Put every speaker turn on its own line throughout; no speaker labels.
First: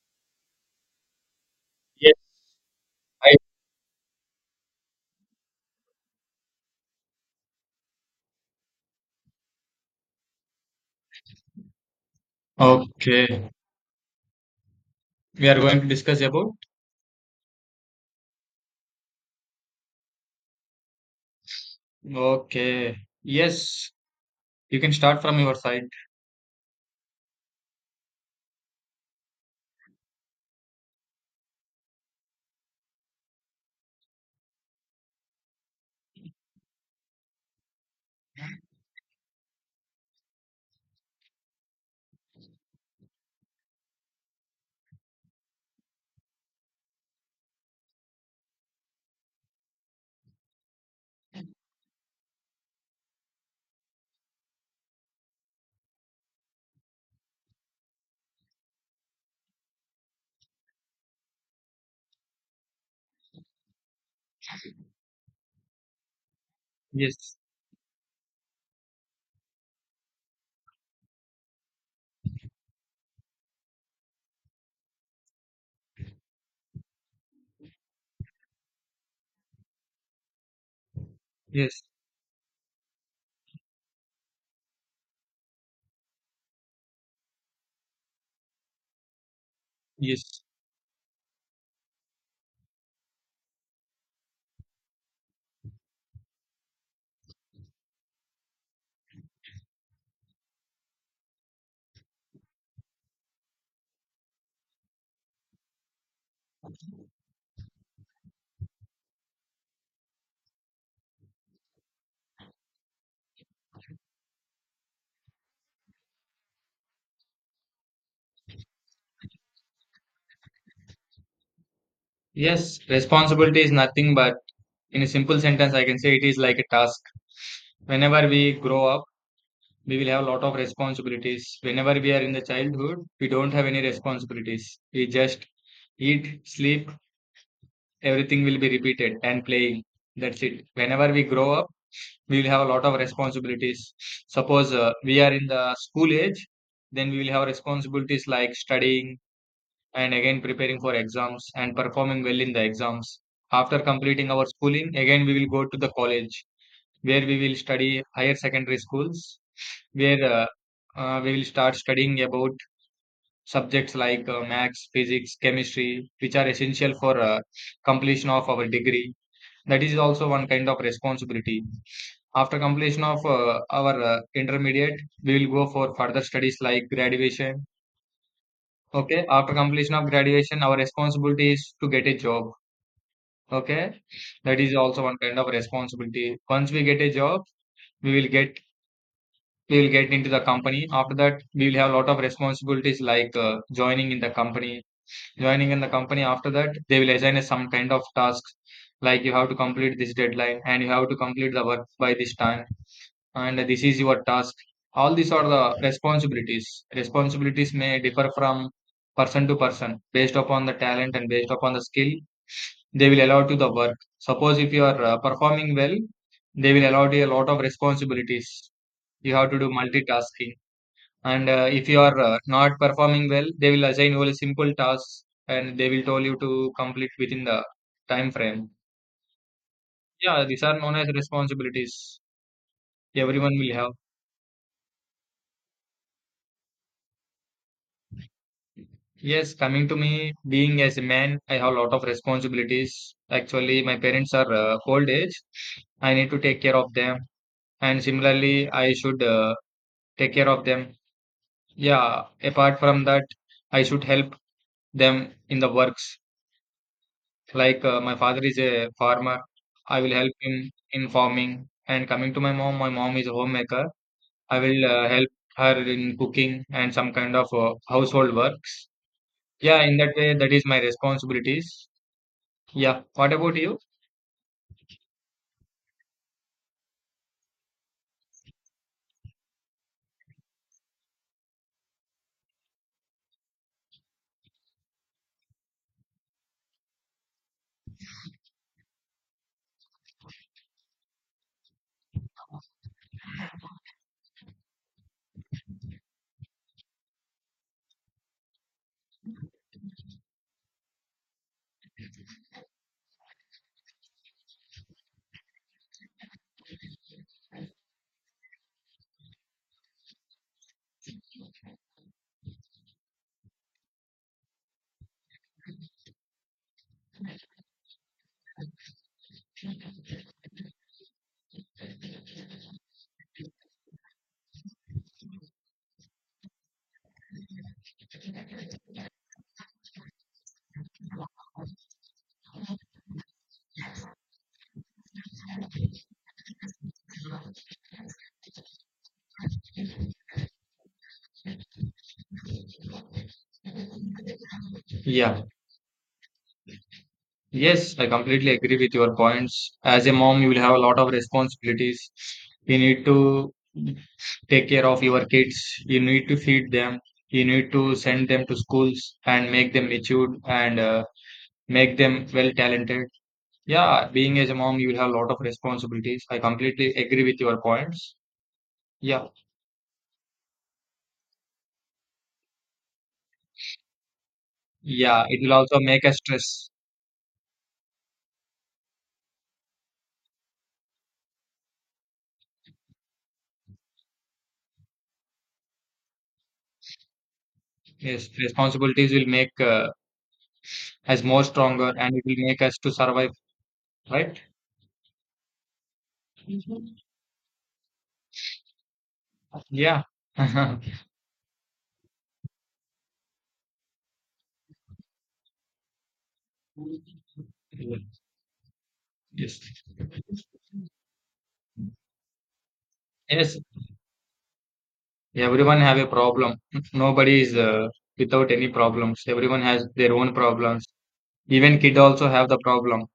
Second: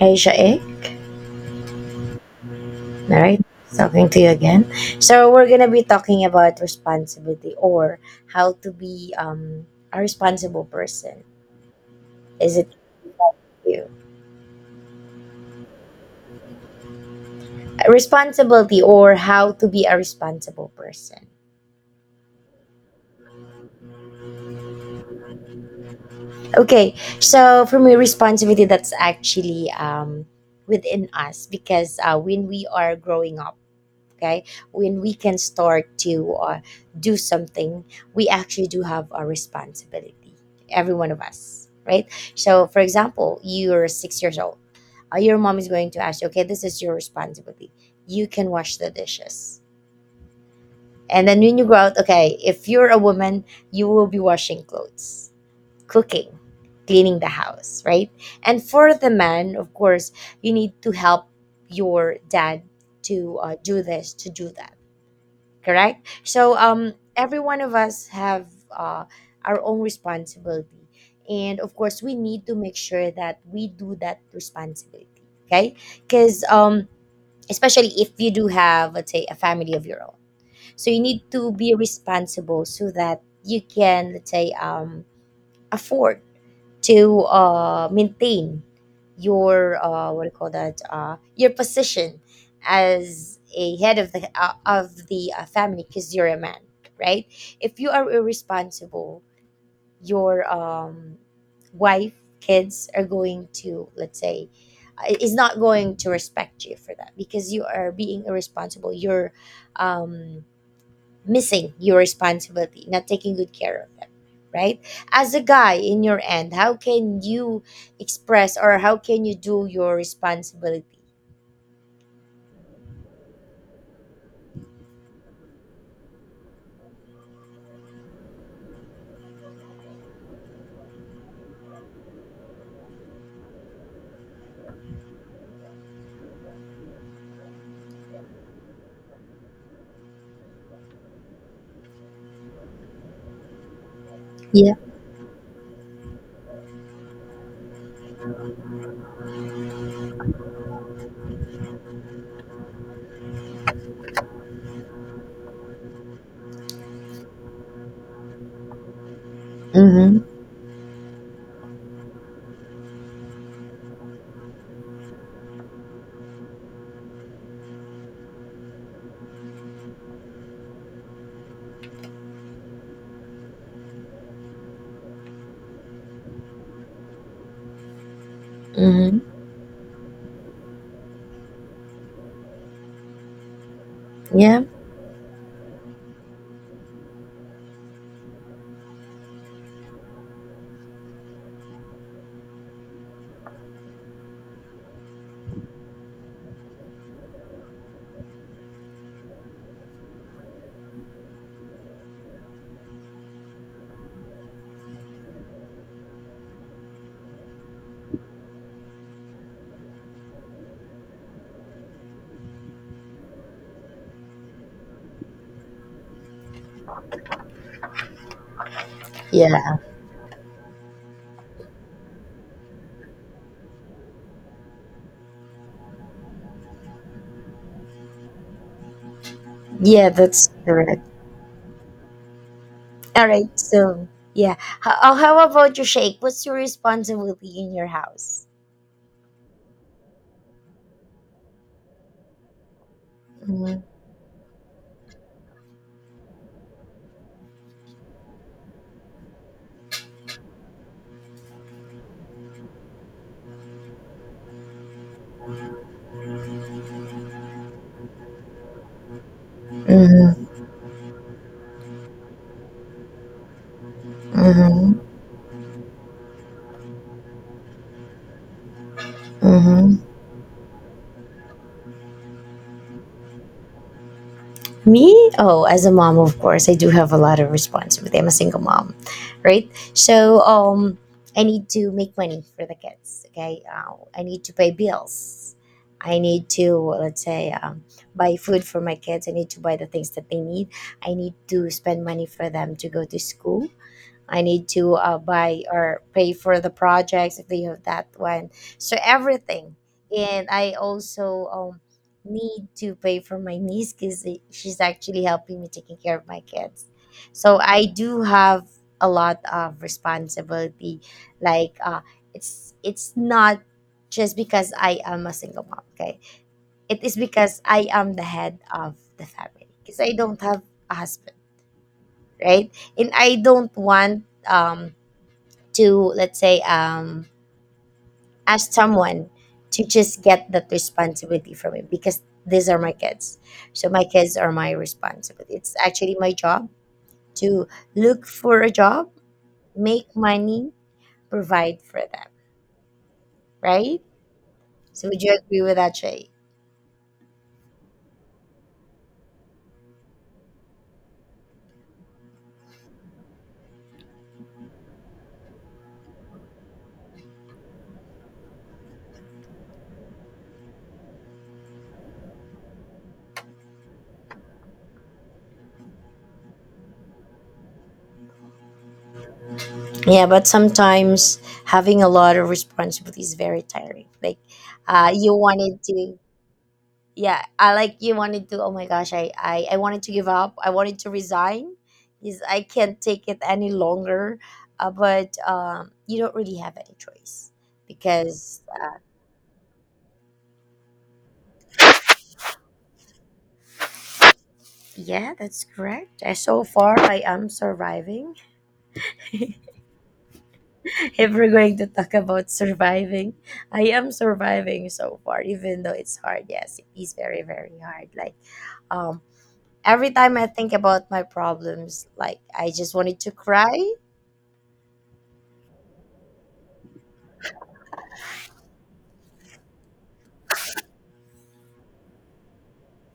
Aisha A.
Yes, I
Alright, talking to you again. So we're gonna be talking about responsibility, or how to be a responsible person. Is it
okay.
you?
We are going to discuss about
Responsibility or how to be a responsible person.
okay. Yes, you can start from your side.
Okay, so for me, responsibility, that's actually within us, because when we are growing up, okay, when we can start to do something, we actually do have a responsibility, every one of us, right? So for example, you're 6 years old. Your mom is going to ask you, okay, this is your responsibility, you can wash the dishes. And then when you grow out, okay, if you're a woman, you will be washing clothes, cooking, cleaning the house, right? And for the man, of course, you need to help your dad to do this, to do that, correct. So
Yes,
every one of us have our own responsibility, and of course we need to make sure that we do that responsibility, okay, because especially if you do have, let's say, a family of your own. So you need to be
yes,
responsible, so that you can, let's say, afford to maintain your, what do you
yes,
call that, your position as a head of the family, because you're a man, right? If you are irresponsible, your wife, kids are going to, let's say, is not going to respect you for that, because you are being irresponsible, you're um, missing your responsibility, not taking good care of them, right? As a guy in your end, how can you express, or how can you do your responsibility?
yes. Responsibility is nothing but in a simple sentence, I can say it is like a task. Whenever we grow up, we will have a lot of responsibilities. Whenever we are in the childhood, we don't have any responsibilities. We just eat, sleep, everything will be repeated and playing. That's it. Whenever we grow up, we will have a lot of responsibilities. Suppose
Yeah.
we are in the school age, then we will have responsibilities like studying, and again preparing for exams and performing well in the exams. After completing our schooling, again we will go to the college where we will study higher secondary schools,
Mm-hmm.
where we will start studying about subjects like maths, physics, chemistry, which are essential for completion of our degree. That is also one kind of responsibility. After completion of our intermediate, we will go for further studies like graduation.
Mm-hmm.
Okay. After completion of graduation, our responsibility is to get a job. Okay. That
Yeah.
is also one kind of responsibility. Once we get a job, we will get we will get into the company. After that, we will have a lot of responsibilities like joining in the company. Joining in the company, after that, they will assign us some kind of tasks, like you have to complete this deadline and you have to complete the work by this time, and this is your task. All these are the responsibilities. Responsibilities may differ from person to person based upon the talent and based upon the skill they will allow to the work. Suppose if you are performing well, they will allow you a lot of responsibilities. You have to do
Yeah.
multitasking. And if you are not performing well, they will assign only simple tasks, and they will tell you to complete within the time frame.
Yeah,
Yeah,
that's
these are known
correct.
as responsibilities.
All right.
Everyone will have.
So, yeah. How about your shake? What's your responsibility in your house?
Yes, coming to me, being as a man, I have a lot of responsibilities. Actually,
Mm-hmm.
my parents are old age. I need to take care of them, and similarly, I should take care of them. Yeah, apart from that, I should help them in the works. Like my father is a farmer, I will help
Mm-hmm.
him in farming. And coming to my mom is a homemaker. I will help her in cooking and some kind of household works. Yeah,
Mm-hmm.
in that way, that is my responsibilities. Yeah. What about you?
Me? Oh, as a mom, of course, I do have a lot of responsibility. I'm a single mom, right? So, I need to make money for the kids. Okay, I need to pay bills. I need to, let's say, buy food for my kids. I need to buy the things that they need. I need to spend money for them to go to school. I need to buy or pay for the projects if they have that one. So everything, and I also need to pay for my niece, because she's actually helping me taking care of my kids. So I do have a lot of responsibility. Like it's not just because I am a single mom. Okay, it is because I am the head of the family, because I don't have a husband, right? And I don't want to, let's say, ask someone to just get that responsibility from me, because these are my kids. So my kids are my responsibility, it's actually my job to look for a job, make money, provide for them, right? So would you
Yeah.
agree with that, shay?
Yes, I completely agree with your points. As a mom, you will have a lot of responsibilities. You need to take care of your kids. You need to feed them. You need to send them to schools and make them matured and make them well talented. Yeah, being as a mom, you will have a lot of responsibilities. I completely agree with your points. Yeah.
Yeah, but sometimes having a lot of responsibility is very tiring. Like
Yeah,
you
it will also
wanted
make us
to,
stress.
yeah, I like you wanted to, oh my gosh, I wanted to give up, I wanted to resign. Is, I can't take it any longer. But you don't really have any choice,
Yes,
because
responsibilities will make us more stronger, and it will make us to survive, right?
yeah, that's correct. So
Yeah.
far I am surviving. If we're going to talk about surviving, I am surviving so far, even though it's hard. Yes, it is very very hard. Like um
Yes.
every time I think about my problems, like I just wanted to
Yes.
cry.
Everyone have a problem. Nobody is without any problems. Everyone has their own problems. Even kid also have the problem.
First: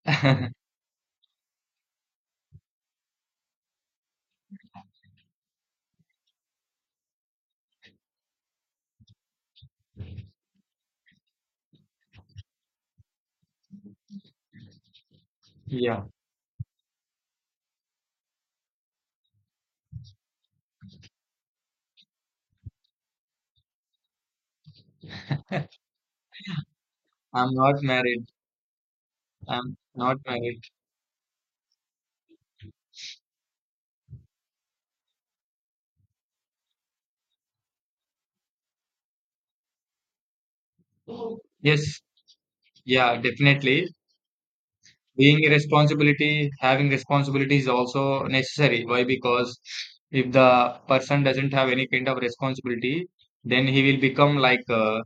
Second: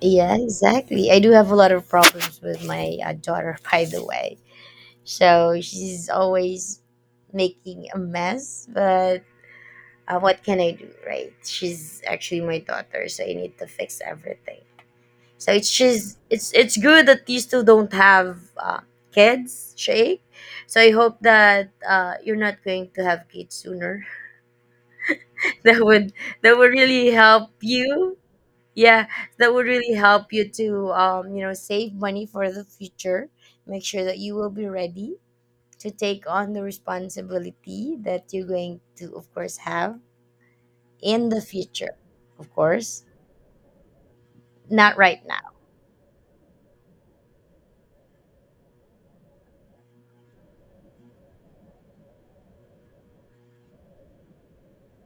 Yeah, exactly. I do have a lot of problems with my daughter, by the way. So she's always making a mess, but what can I do, right? She's actually my daughter, so I need to fix everything. So it's
Yeah.
just it's good that you still don't have kids, Shay. So I hope that you're not going to have kids sooner. That would, that would really help
I'm not
you.
married.
Yeah, that would
I'm
really
not
help you
married.
to save money for the future. Make sure that you will be ready to take on the responsibility that you're going to of course have in the future.
Yes.
Of course,
Yeah. Definitely.
not right now.
Being a responsibility, having responsibility is also necessary. Why? Because if the person doesn't have any kind of responsibility, then he will become like a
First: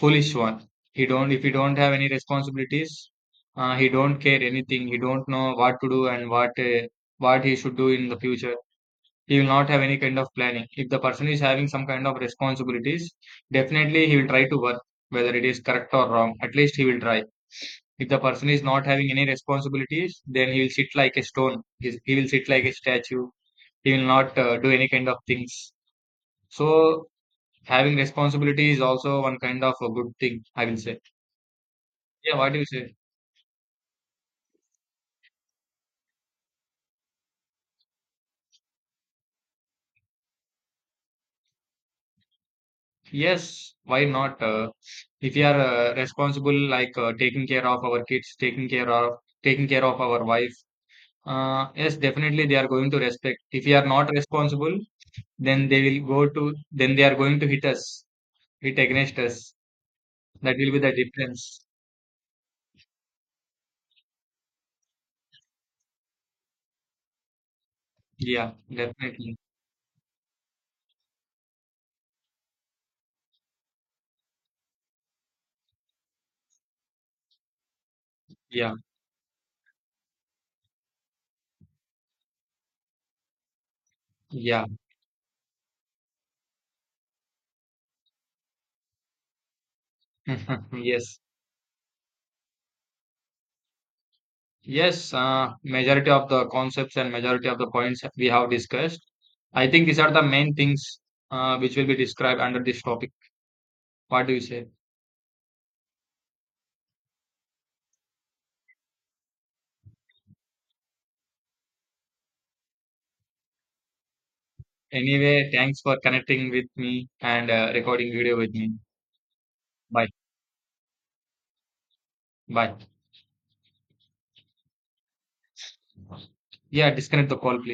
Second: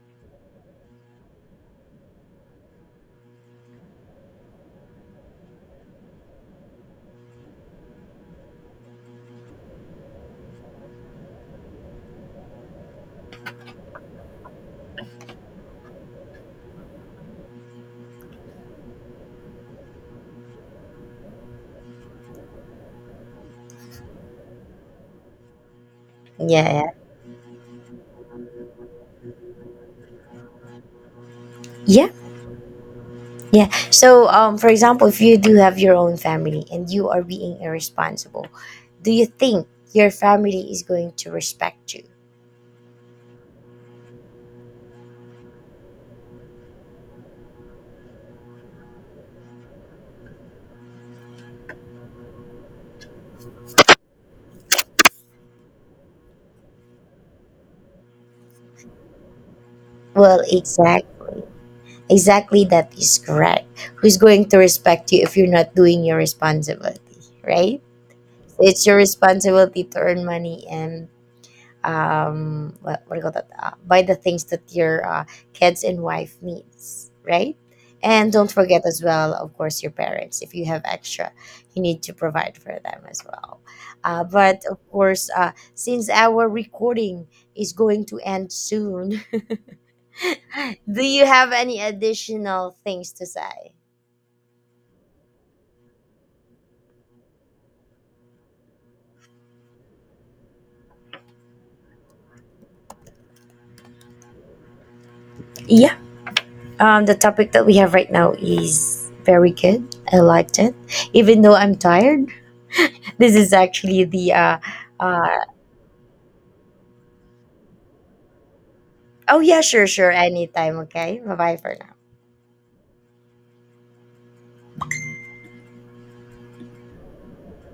foolish one. He don't If he don't have any responsibilities, he don't care anything, he don't know what to do and what he should do in the future. He will not have any kind of planning. If the person is having some kind of responsibilities, definitely he will try to work, whether it is correct or wrong, at least he will try. If the person is not having any responsibilities, then he will sit like a stone. He will sit like a statue. He will not do any kind of things.
Yeah.
So having responsibility is also one kind of a good thing, I will say.
Yeah. Yeah.
Yeah. What do you say?
Yeah. So, for example, if you do have your own family and you are being irresponsible, do you think your family is going to respect you?
Yes. Why not? If you are responsible, like taking care of our kids, taking care of our wife. Yes, definitely they are going to respect. If you are not responsible, then they are going to hit against us.
Well,
That will be the
exactly.
difference.
Exactly, that is correct. Who's going to respect you if you're not doing your responsibility, right?
Yeah,
It's your
definitely.
responsibility to earn money, and what do you call that? Buy the things that your kids and wife needs, right? And don't
Yeah,
forget as well, of course, your parents. If you have extra, you need to provide for them as well. But
yeah.
of course, since our recording is going to end soon, do
Yes.
you have any additional things to say?
Yes, majority of the concepts and majority of the points we have discussed. I think these are the main things which will be described under this topic. What do you say?
Yeah. The topic that we have right now is very good. I liked it. Even though I'm tired, this is actually the. Uh,
Anyway, thanks for connecting with me and recording video with me.
oh, yeah, sure,
Bye.
sure. Anytime. Okay. Bye bye for now.
Bye. Yeah, disconnect the call, please.